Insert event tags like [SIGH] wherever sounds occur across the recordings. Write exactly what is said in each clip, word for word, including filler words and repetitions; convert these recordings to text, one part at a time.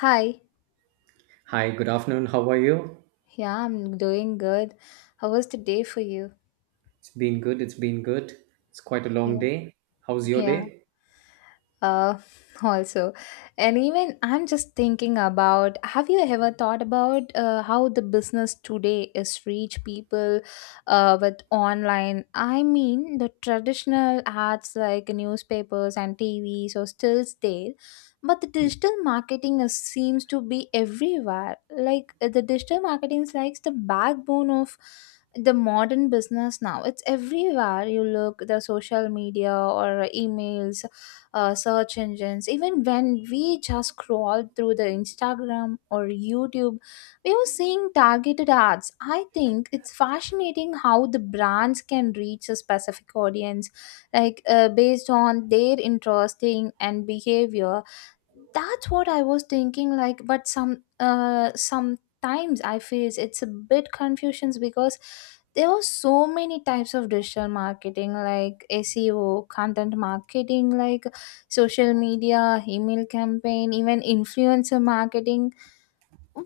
Hi. Hi, good afternoon. How are you? Yeah, I'm doing good. How was the day for you? It's been good. It's been good. It's quite a long Yeah. day. How's your Yeah. day? uh, [LAUGHS] also and even i'm just thinking about, have you ever thought about uh, how the business today is reach people uh, with online? I mean, the traditional ads like newspapers and tvs are still there, but the digital marketing is, seems to be everywhere. Like uh, the digital marketing is like the backbone of the modern business now. It's everywhere you look, the social media or emails, uh, search engines. Even when we just scroll through the Instagram or YouTube, we are seeing targeted ads. I think it's fascinating how the brands can reach a specific audience, like uh, based on their interesting and behavior. That's what I was thinking, like, but some uh sometimes I face it's a bit confusions, because there are so many types of digital marketing, like S E O, content marketing, like social media, email campaign, even influencer marketing.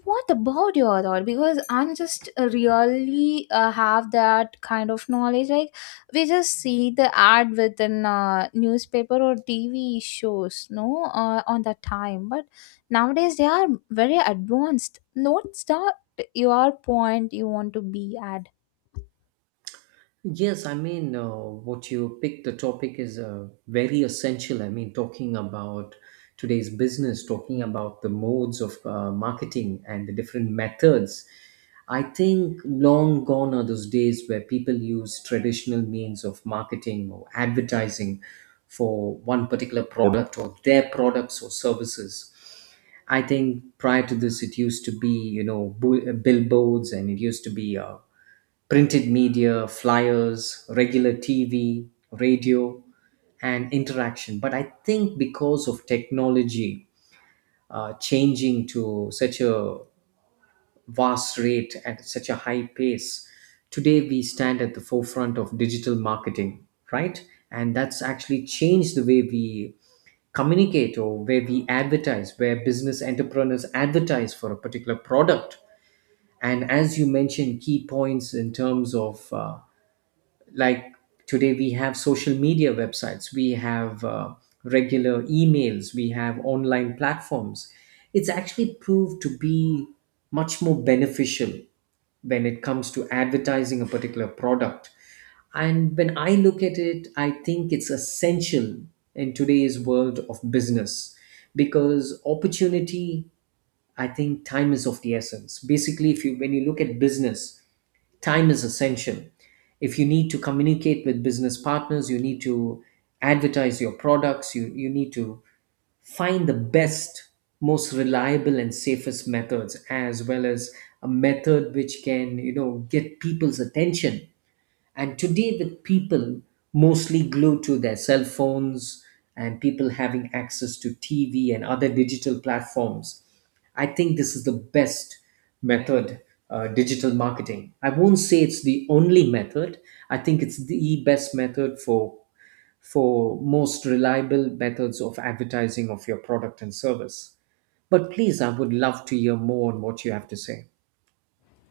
What about your thought? Because I'm just uh, really uh, have that kind of knowledge, like we just see the ad within uh, newspaper or tv shows, no, uh, on that time, but nowadays they are very advanced. Note that your point you want to be at. Yes, I mean, uh, what you picked the topic is uh, very essential. I mean, talking about today's business, talking about the modes of uh, marketing and the different methods. I think long gone are those days where people use traditional means of marketing or advertising for one particular product or their products or services. I think prior to this, it used to be, you know, bu- uh, billboards, and it used to be uh, printed media, flyers, regular T V, radio, and interaction. But I think because of technology uh, changing to such a vast rate at such a high pace, today we stand at the forefront of digital marketing, right? And that's actually changed the way we communicate or where we advertise, where business entrepreneurs advertise for a particular product. And as you mentioned, key points in terms of, uh, like, today we have social media websites, we have uh, regular emails, we have online platforms. It's actually proved to be much more beneficial when it comes to advertising a particular product. And when I look at it, I think it's essential in today's world of business, because opportunity, I think time is of the essence. Basically, if you when you look at business, time is essential. If you need to communicate with business partners, you need to advertise your products, you, you need to find the best, most reliable and safest methods, as well as a method which can, you know, get people's attention. And today, with people mostly glued to their cell phones, and people having access to T V and other digital platforms, I think this is the best method, uh, digital marketing. I won't say it's the only method. I think it's the best method for for most reliable methods of advertising of your product and service. But please, I would love to hear more on what you have to say.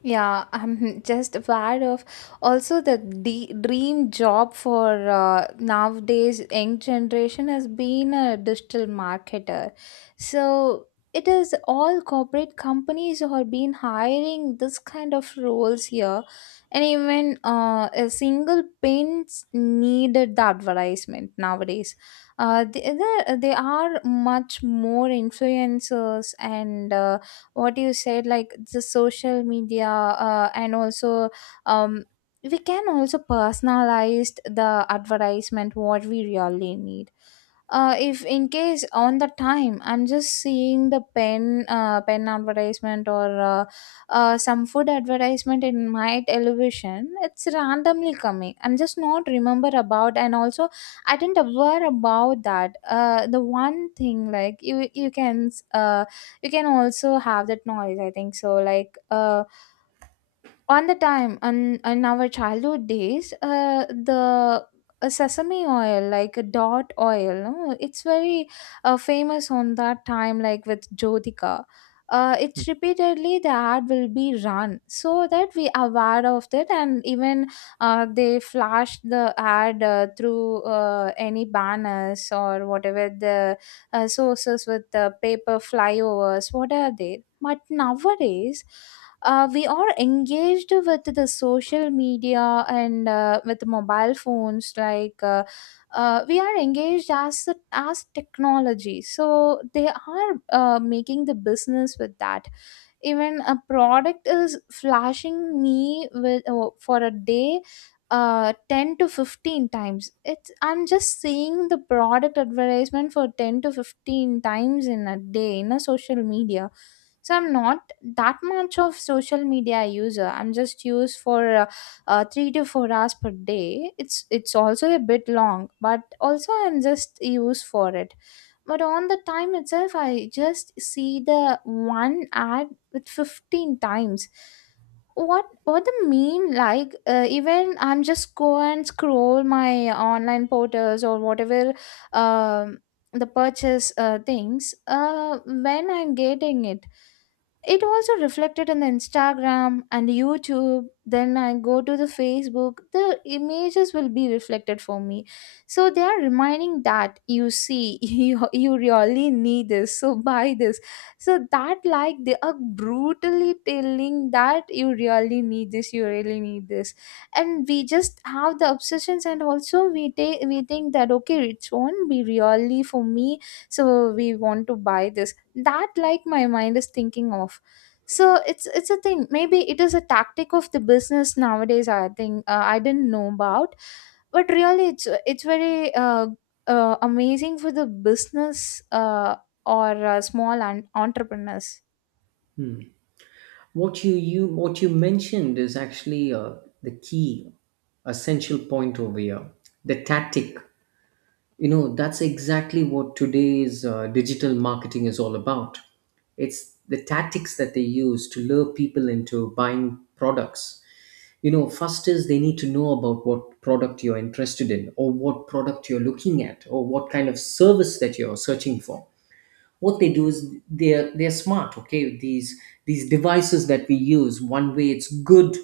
Yeah, I'm [LAUGHS] just aware of also the de- dream job for uh, nowadays young generation has been a digital marketer. So it is all corporate companies who have been hiring this kind of roles here, and even uh, a single pins needed the advertisement nowadays. Uh, they, they they are much more influencers. And Uh, what you said, like the social media uh, and also um, we can also personalize the advertisement what we really need. Uh, if in case on the time I'm just seeing the pen uh, pen advertisement or uh, uh, some food advertisement in my television, it's randomly coming. I'm just not remember about, and also I didn't aware about that. Uh, the one thing, like you you can uh, you can also have that noise, I think so. Like uh, on the time on, in our childhood days, uh, the uh, sesame oil, like a dot oil, no? It's very uh, famous on that time, like with jyotika. Uh, it's repeatedly the ad will be run, so that we aware of that. And even uh, they flash the ad uh, through uh, any banners or whatever the uh, sources, with the paper flyovers, what are they. But nowadays uh, we are engaged with the social media and uh, with mobile phones, like uh, uh, we are engaged as as technology, so they are uh, making the business with that. Even a product is flashing me with, oh, for a day uh ten to fifteen times. It's I'm just seeing the product advertisement for ten to fifteen times in a day in a social media. So I'm not that much of social media user. I'm just used for uh, uh, three to four hours per day. it's it's also a bit long, but also I'm just used for it. But on the time itself I just see the one ad with fifteen times. what what the mean, like uh, even I'm just go and scroll my online portals or whatever, um the purchase uh, things, uh when I'm getting it, it also reflected in the Instagram and YouTube. Then I go to the Facebook, the images will be reflected for me. So they are reminding that, you see, [LAUGHS] you, you really need this, so buy this. So that like they are brutally telling that you really need this, you really need this. And we just have the obsessions, and also we take, we think that okay, it won't be really for me, so we want to buy this. That like my mind is thinking of. So it's it's a thing, maybe it is a tactic of the business nowadays, I think. Uh, I didn't know about, but really it's it's very uh, uh, amazing for the business, uh, or uh, small an- entrepreneurs. What you, you what you mentioned is actually uh, the key essential point over here. The tactic, you know, that's exactly what today's uh, digital marketing is all about. It's the tactics that they use to lure people into buying products. You know, first is they need to know about what product you're interested in, or what product you're looking at, or what kind of service that you're searching for. What they do is they're they're smart, okay? these these devices that we use, one way it's good,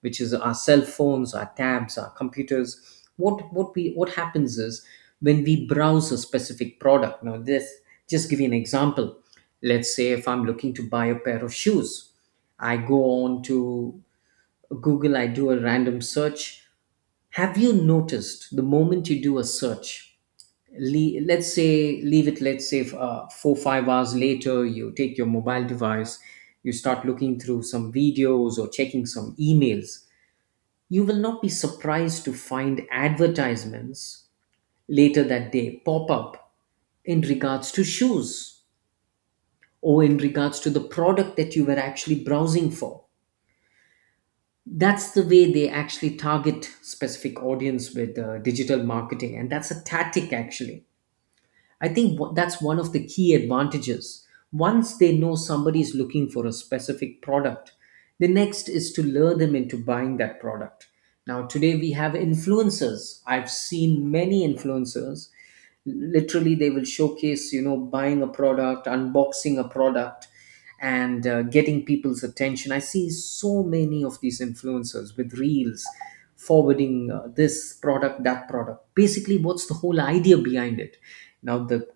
which is our cell phones, our tabs, our computers. What what we what happens is, when we browse a specific product, now this, just give you an example, let's say if I'm looking to buy a pair of shoes, I go on to Google, I do a random search. Have you noticed, the moment you do a search, le- let's say leave it let's say uh, four five hours later you take your mobile device, you start looking through some videos or checking some emails, you will not be surprised to find advertisements later that day pop up in regards to shoes, or in regards to the product that you were actually browsing for. That's the way they actually target specific audience with uh, digital marketing, and that's a tactic actually. I think wh- that's one of the key advantages. Once they know somebody is looking for a specific product, the next is to lure them into buying that product. Now, today we have influencers. I've seen many influencers. Literally, they will showcase, you know, buying a product, unboxing a product and uh, getting people's attention. I see so many of these influencers with reels forwarding uh, this product, that product. Basically, what's the whole idea behind it? Now, the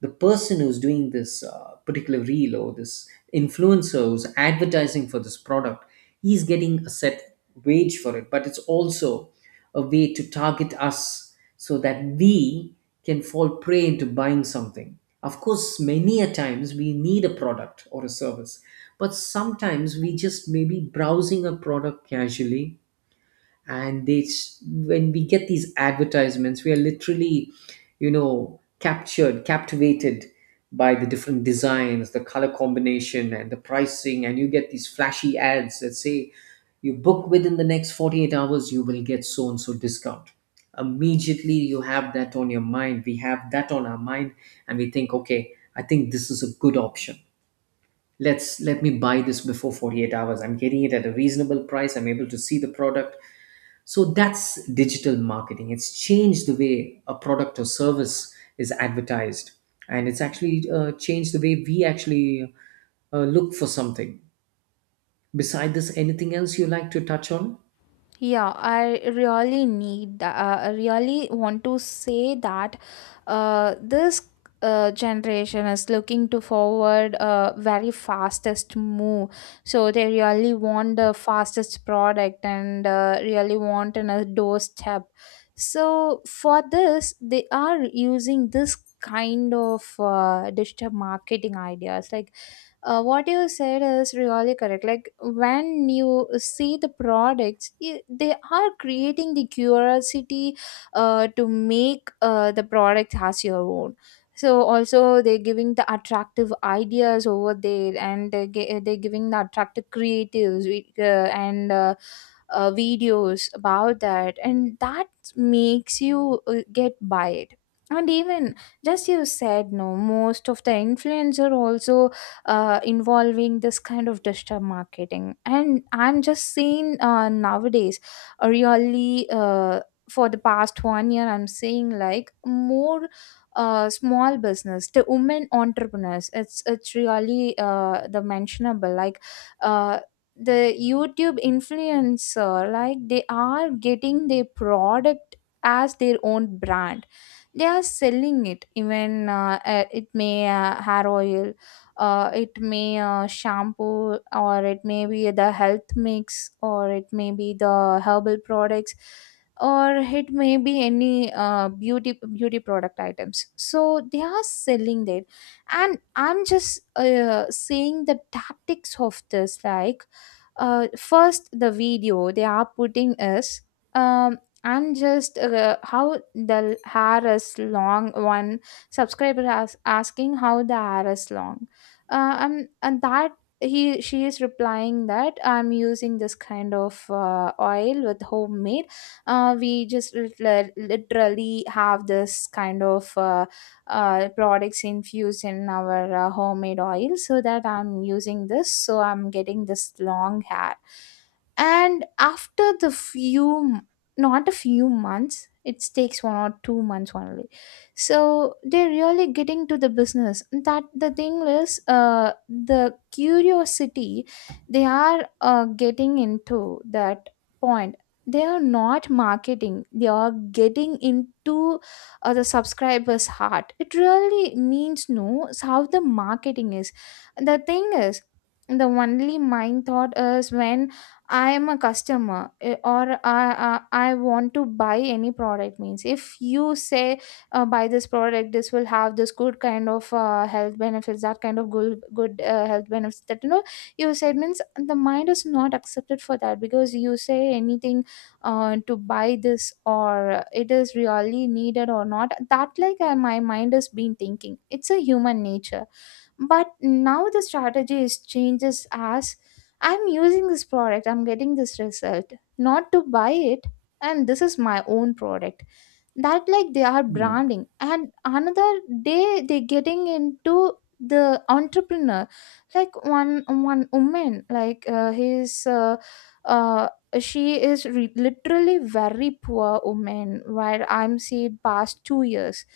the person who's doing this uh, particular reel or this influencer who's advertising for this product, he's getting a set wage for it, but it's also a way to target us so that we can fall prey into buying something. Of course, many a times we need a product or a service, but sometimes we just may be browsing a product casually, and they s- when we get these advertisements, we are literally, you know, captured, captivated by the different designs, the color combination, and the pricing. And you get these flashy ads that say you book within the next forty-eight hours, you will get so and so discount. Immediately you have that on your mind, we have that on our mind, and we think, okay, I think this is a good option, let's let me buy this before forty-eight hours, I'm getting it at a reasonable price, I'm able to see the product. So that's digital marketing. It's changed the way a product or service is advertised, and it's actually uh, changed the way we actually uh, look for something. Beside this, anything else you like to touch on? Yeah, I really need that. Uh, I really want to say that uh, this uh, generation is looking to forward uh, very fastest move. So they really want the fastest product and uh, really want in a doorstep. So for this, they are using this kind of uh, digital marketing ideas, like uh, what you said is really correct. Like when you see the products, i- they are creating the curiosity uh, to make uh, the product as your own. So also they're giving the attractive ideas over there, and they're, gi- they're giving the attractive creatives, we- uh, and uh, uh, videos about that. And that makes you uh, get by it. And even, just you said, no, most of the influencer also uh, involving this kind of digital marketing. And I'm just seeing uh, nowadays a really uh, for the past one year, I'm seeing like more uh, small business, the women entrepreneurs. It's it's really uh, the mentionable, like. Uh, the YouTube influencer, like they are getting their product as their own brand, they are selling it. Even uh, uh, it may uh, hair oil, uh, it may uh, shampoo, or it may be the health mix, or it may be the herbal products, or it may be any uh, beauty beauty product items. So they are selling that, and I'm just uh, saying the tactics of this, like uh, first the video they are putting is, um, and just uh, how the hair is long, one subscriber as asking how the hair is long, uh, and and that he she is replying that I'm using this kind of uh, oil with homemade. Uh, we just lit- literally have this kind of uh, uh, products infused in our uh, homemade oil, so that I'm using this, so I'm getting this long hair. And after the few, not a few months, it takes one or two months only. So they're really getting to the business. That the thing is uh, the curiosity. They are uh, getting into that point. They are not marketing, they are getting into uh, the subscribers heart. It really means knows how the marketing is. The thing is, the only mind thought is when I am a customer, eh, or I, I I want to buy any product means. If you say uh, buy this product, this will have this good kind of uh, health benefits, that kind of good good uh, health benefits, that, you know, you said means the mind is not accepted for that. Because you say anything uh, to buy this, or it is really needed or not, that like uh, my mind has been thinking. It's a human nature. But now the strategy is changes as, I'm using this product, I'm getting this result, not to buy it. And this is my own product. That like they are Hmm. branding. And another day they getting into the entrepreneur, like one one woman, like uh, he's uh, uh, she is re- literally very poor woman. Where I'm see past two years,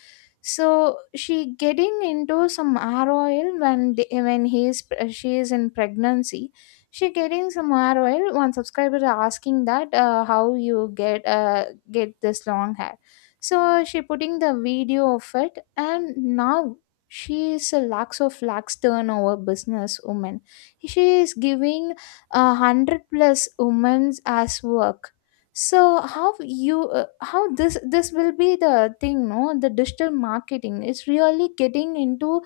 so she getting into some r oil when the, when he is, she is in pregnancy, she getting some r oil. One subscriber asking that uh, how you get uh, get this long hair. So she putting the video of it, and now she is a lakhs of lakhs turnover business woman. She is giving a hundred plus women as work. So how you uh, how this this will be the thing, no? The digital marketing is really getting into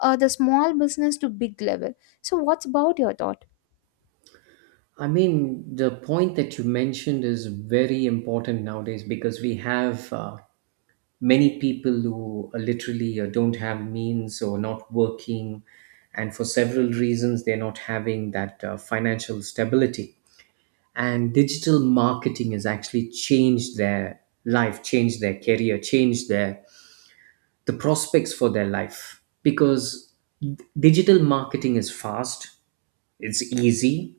uh, the small business to big level. So what's about your thought? I mean, the point that you mentioned is very important nowadays, because we have uh, many people who are literally, uh, don't have means or not working, and for several reasons, they're not having that uh, financial stability. And digital marketing has actually changed their life, changed their career, changed their the prospects for their life, because d- digital marketing is fast, it's easy,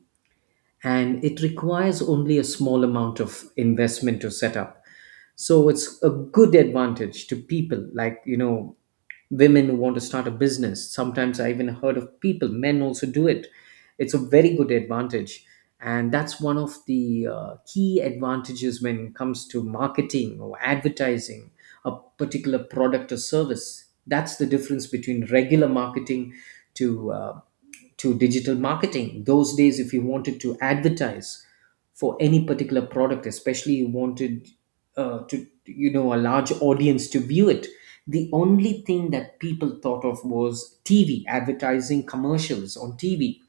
and it requires only a small amount of investment to set up. So it's a good advantage to people, like, you know, women who want to start a business. Sometimes I even heard of people, men also do it. It's a very good advantage. And that's one of the uh, key advantages when it comes to marketing or advertising a particular product or service. That's the difference between regular marketing to uh, to digital marketing. Those days, if you wanted to advertise for any particular product, especially you wanted uh, to, you know, a large audience to view it, the only thing that people thought of was T V, advertising commercials on T V,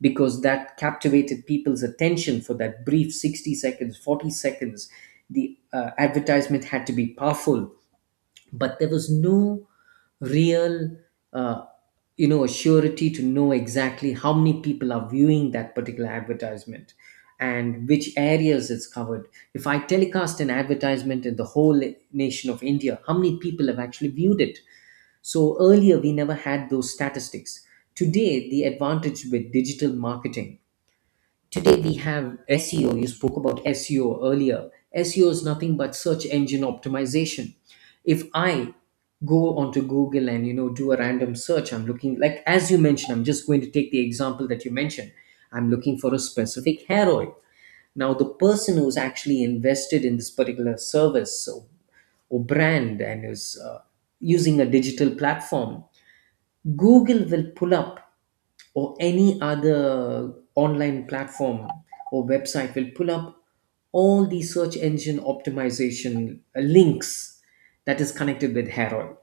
because that captivated people's attention for that brief sixty seconds, forty seconds. The uh, advertisement had to be powerful, but there was no real uh, you know surety to know exactly how many people are viewing that particular advertisement and which areas it's covered. If I telecast an advertisement in the whole nation of India, how many people have actually viewed it? So earlier we never had those statistics. Today the advantage with digital marketing. Today we have S E O. You spoke about S E O earlier. S E O is nothing but search engine optimization. If I go onto Google and, you know, do a random search, I'm looking, like, as you mentioned, I'm just going to take the example that you mentioned. I'm looking for a specific hair oil. Now the person who's actually invested in this particular service or, or brand and is uh, using a digital platform, Google will pull up, or any other online platform or website will pull up all the search engine optimization uh, links that is connected with hair oil,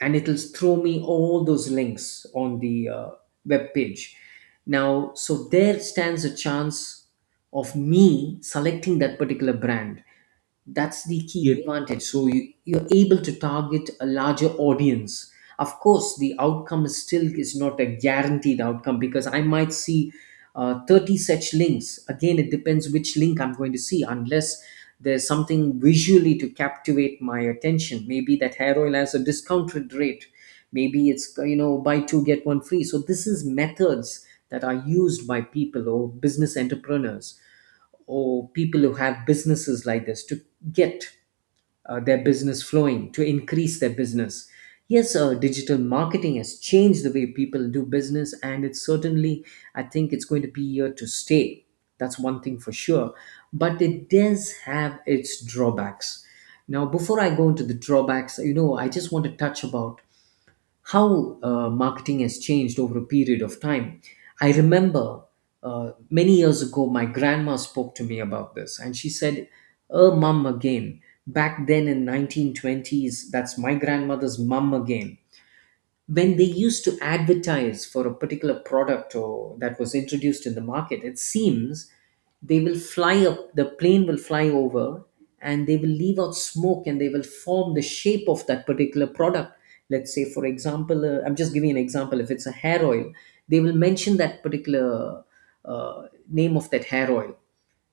and it'll throw me all those links on the uh, web page now. So there stands a chance of me selecting that particular brand. That's the key. Yep. Advantage. So you, you're able to target a larger audience. Of course, the outcome is still is not a guaranteed outcome, because I might see uh, thirty such links. Again, it depends which link I'm going to see, unless there's something visually to captivate my attention. Maybe that hair oil has a discounted rate. Maybe it's, you know, buy two, get one free. So, this is methods that are used by people or business entrepreneurs or people who have businesses like this to get uh, their business flowing, to increase their business. Yes, uh, digital marketing has changed the way people do business, and it's certainly, I think, it's going to be here to stay. That's one thing for sure. But it does have its drawbacks. Now, before I go into the drawbacks, you know, I just want to touch about how uh, marketing has changed over a period of time. I remember uh, many years ago, my grandma spoke to me about this, and she said, "Er, mum again." Back then in nineteen twenties, that's my grandmother's mum again, when they used to advertise for a particular product or that was introduced in the market, it seems they will fly up, the plane will fly over and they will leave out smoke and they will form the shape of that particular product. Let's say, for example, uh, I'm just giving an example, if it's a hair oil, they will mention that particular uh, name of that hair oil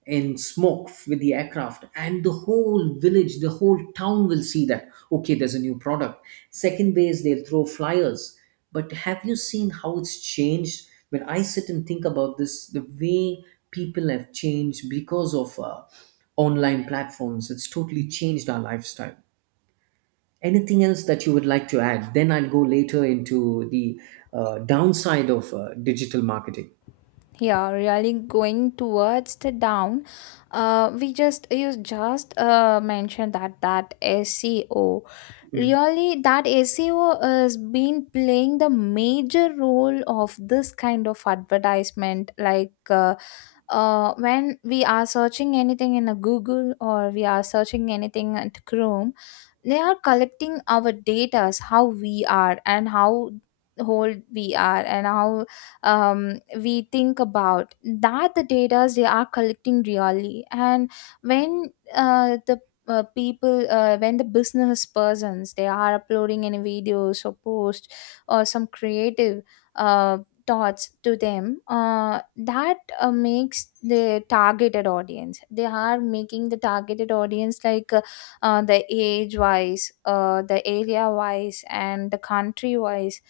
in smoke with the aircraft, and the whole village, the whole town will see that, okay, there's a new product. Second way is they'll throw flyers. But have you seen how it's changed? When I sit and think about this, the way people have changed because of uh, online platforms, it's totally changed our lifestyle. Anything else that you would like to add? Then I'll go later into the uh, downside of uh, digital marketing. Yeah, really going towards the down. Uh we just you just uh mentioned that that S E O, really that S E O has been playing the major role of this kind of advertisement, like uh, uh, when we are searching anything in a Google, or we are searching anything at Chrome, they are collecting our data, how we are and how old we are and how, um, we think about that, the data they are collecting really. And when uh, the uh, people uh, when the business persons, they are uploading any videos or post or some creative uh, thoughts to them, uh, that uh, makes the targeted audience, they are making the targeted audience, like uh, uh, the age wise, uh, the area wise, and the country wise.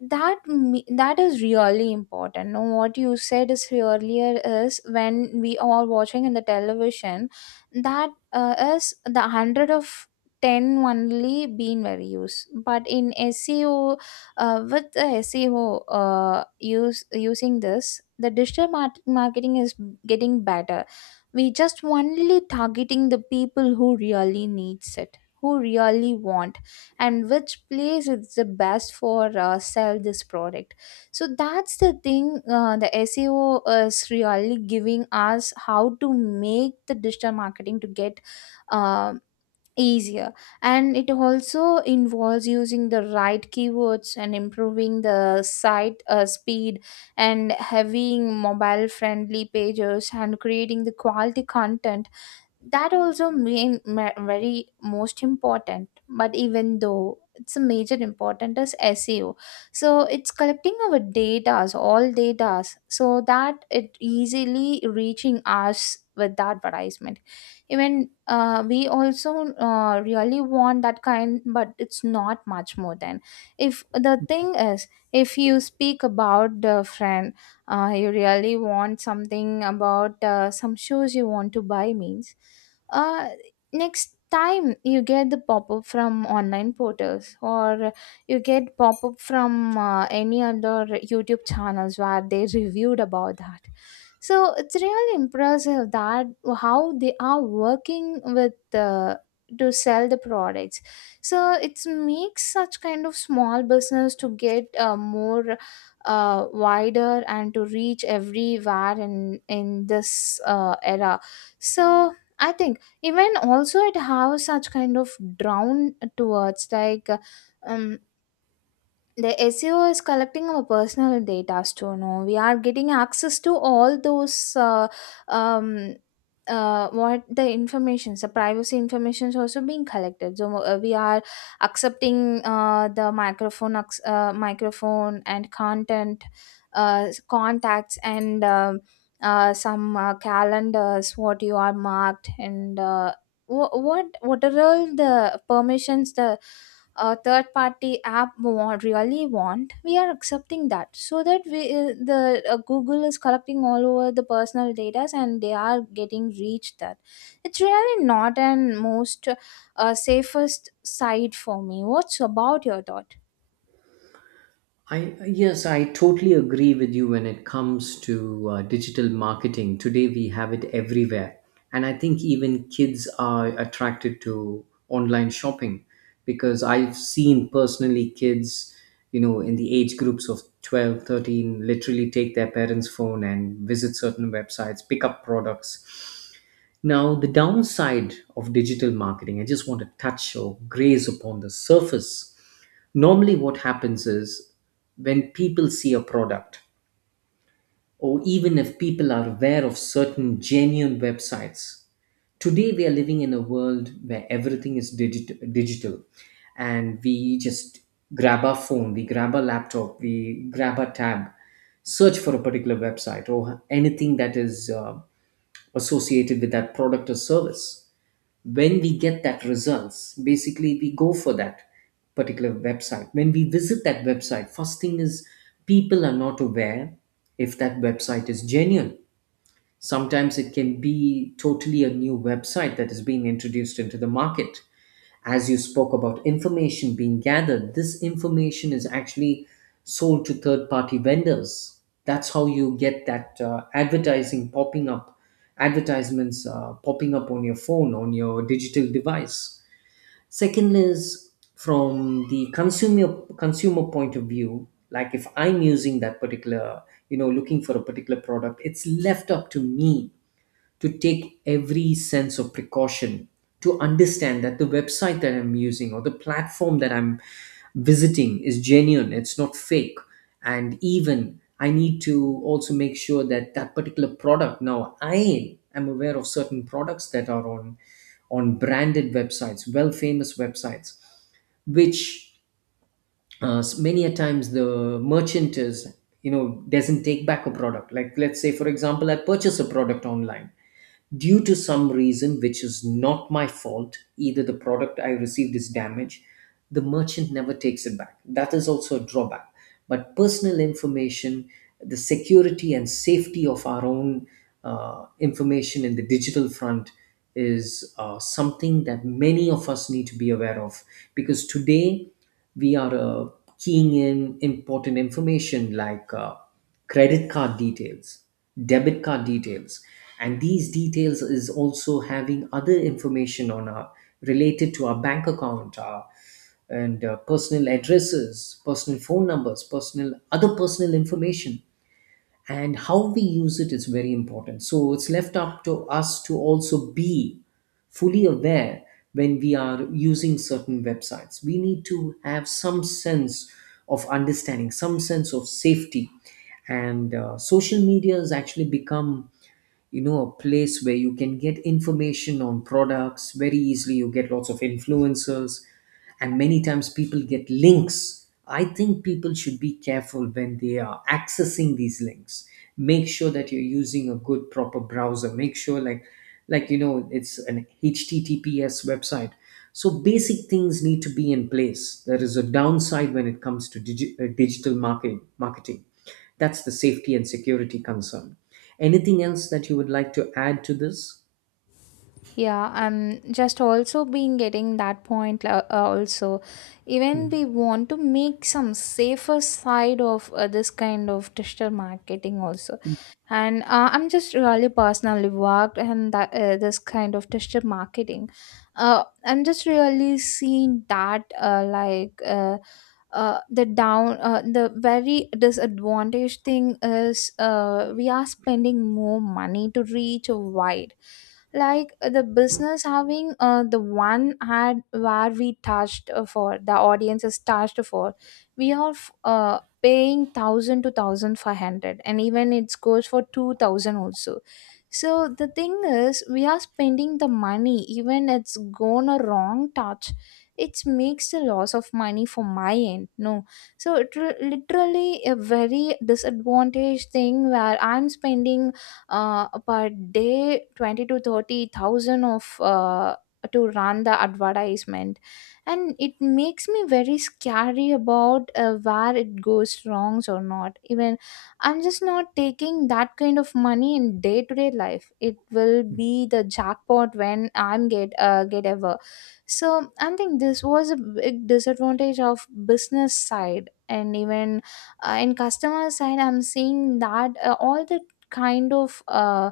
that me- That is really important. Now, what you said is earlier is, when we are watching in the television, that uh, is the one hundred of ten only being very used, but in S E O, uh, with the S E O, uh, use using this, the digital mar- marketing is getting better. We just only targeting the people who really needs it, who really want, and which place is the best for uh, sell this product. So that's the thing, uh, the S E O is really giving us how to make the digital marketing to get, um easier. And it also involves using The right keywords and improving the site uh, speed and having mobile friendly pages and creating the quality content that also main ma- very most important, but even though it's a major important is SEO. So it's collecting our datas, all datas, so that it easily reaching us with the advertisement. Even uh, we also uh, really want that kind, but it's not much more than if the thing is, if you speak about the friend, uh, you really want something about uh, some shoes you want to buy means, uh, next time you get the pop-up from online portals, or you get pop-up from uh, any other YouTube channels where they reviewed about that. So it's really impressive that how they are working with uh, to sell the products. So it makes such kind of small business to get uh, more uh, wider and to reach everywhere in in this uh, era. So I think even also it has such kind of drawn towards like. Um, the S E O is collecting our personal data to know we are getting access to all those uh, um, uh, what the informations, the privacy information is also being collected, so uh, we are accepting uh, the microphone acc- uh, microphone and content uh, contacts, and um, uh, some uh, calendars what you are marked, and uh, wh- what what are all the permissions the a third party app want, really want, we are accepting that, so that we uh, the uh, Google is collecting all over the personal data and they are getting reached that. It's really not an most uh, safest side for me. What's about your thought? I yes, I totally agree with you when it comes to uh, digital marketing. Today we have it everywhere, and I think even kids are attracted to online shopping, because I've seen personally kids, you know, in the age groups of twelve, thirteen, literally take their parents' phone and visit certain websites, pick up products. Now, the downside of digital marketing, I just want to touch or graze upon the surface. Normally, what happens is, when people see a product, or even if people are aware of certain genuine websites, today we are living in a world where everything is digit- digital, and we just grab our phone, we grab our laptop, we grab our tab, search for a particular website or anything that is uh, associated with that product or service. When we get that results, basically we go for that particular website. When we visit that website, first thing is, people are not aware if that website is genuine. Sometimes it can be totally a new website that is being introduced into the market. As you spoke about information being gathered, this information is actually sold to third party vendors. That's how you get that uh, advertising popping up, advertisements uh, popping up on your phone, on your digital device. Second is, from the consumer consumer point of view, like if I'm using that particular, you know, looking for a particular product, it's left up to me to take every sense of precaution to understand that the website that I'm using or the platform that I'm visiting is genuine, it's not fake. And even I need to also make sure that that particular product, now I am aware of certain products that are on on branded websites, well famous websites, which uh, many a times the merchant is, you know, doesn't take back a product. Like, let's say for example, I purchase a product online, due to some reason which is not my fault, either the product I received is damaged, the merchant never takes it back. That is also a drawback. But personal information, the security and safety of our own uh, information in the digital front is uh, something that many of us need to be aware of, because today we are uh, keying in important information like uh, credit card details, debit card details, and these details is also having other information on our, related to our bank account, our and uh, personal addresses, personal phone numbers, personal other personal information, and how we use it is very important. So it's left up to us to also be fully aware when we are using certain websites. We need to have some sense of understanding, some sense of safety. And uh, social media has actually become, you know, a place where you can get information on products very easily. You get lots of influencers, and many times people get links. I think people should be careful when they are accessing these links. Make sure that you're using a good proper browser. Make sure, like, like you know, it's an https website. So basic things need to be in place. There is a downside when it comes to digi- uh, digital marketing marketing That's the safety and security concern. Anything else that you would like to add to this? Yeah, I'm just also been getting that point, uh, uh, also, even Hmm. we want to make some safer side of uh, this kind of digital marketing also. And uh, I'm just really personally worked and that uh, this kind of digital marketing, uh, I'm just really seeing that uh, like uh, uh, the down uh, the very disadvantage thing is uh, we are spending more money to reach wide. Like uh, the business having uh, the one ad where we touched uh, for the audience is touched for, we are f- uh, paying one thousand to one thousand five hundred, and even it goes for two thousand also. So the thing is we are spending the money even it's gone a wrong touch, it makes a loss of money for my end, no? So it re- literally a very disadvantaged thing where I'm spending uh, per day twenty to thirty thousand of uh, to run the advertisement. And it makes me very scary about uh, where it goes wrongs or not. Even I'm just not taking that kind of money in day to day life, it will be the jackpot when I'm get uh, get ever. So I think this was a big disadvantage of business side, and even uh, in customer side I'm seeing that uh, all the kind of uh,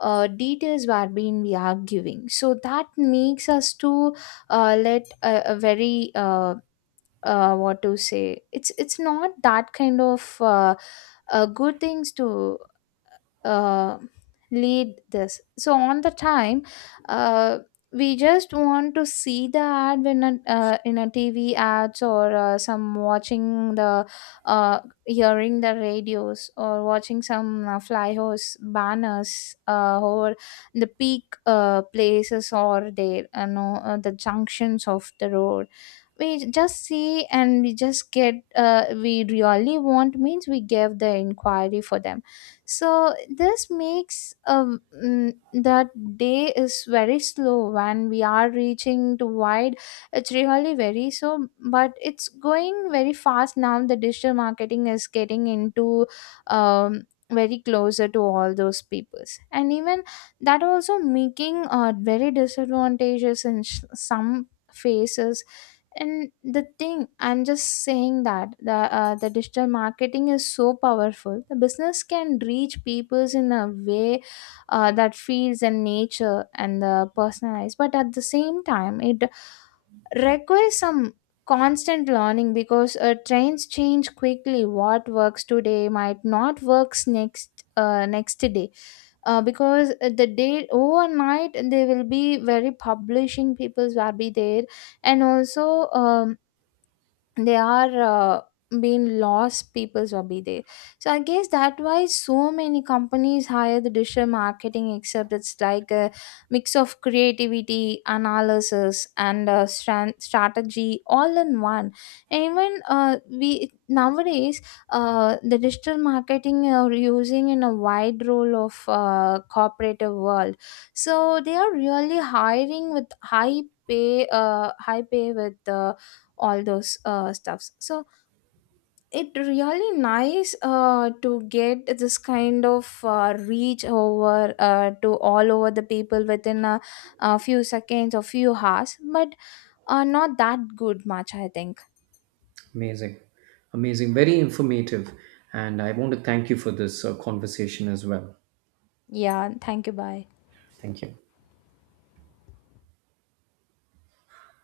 uh, details were being we are giving, so that makes us to uh, let a, a very uh, uh, what to say, it's it's not that kind of uh, uh, good things to uh, lead this. So on the time uh, we just want to see the ad when a, uh, in a TV ads or uh, some watching the uh, hearing the radios or watching some uh, flyers, banners, uh, or the peak uh, places or there you know uh, the junctions of the road, we just see and we just get uh, we really want means we give the inquiry for them. So this makes um mm, the day is very slow when we are reaching to wide. It's really very so, but it's going very fast now. The digital marketing is getting into um very closer to all those peoples, and even that also making uh, very disadvantages in sh- some faces. And the thing I'm just saying that the uh, the digital marketing is so powerful, the business can reach peoples in a way uh, that feels and nature and the personalized, but at the same time it requires some constant learning, because uh, trends change quickly, what works today might not works next uh, next day. Uh, because uh, the day overnight they will be very publishing peoples will be there. And also um, they are uh, being lost people's hobby there. So I guess that why so many companies hire the digital marketing, except it's like a mix of creativity, analysis, and uh, stran strategy all in one. And even uh, we nowadays uh, the digital marketing uh, are using in a wide role of uh, cooperative world. So they are really hiring with high pay, uh, high pay with. Uh, all those uh, stuffs. So it really nice uh, to get this kind of uh, reach over uh, to all over the people within a, a few seconds or few hours, but uh, not that good much I think. Amazing. Amazing. Very informative. And I want to thank you for this uh, conversation as well. Yeah, thank you. Bye. Thank you.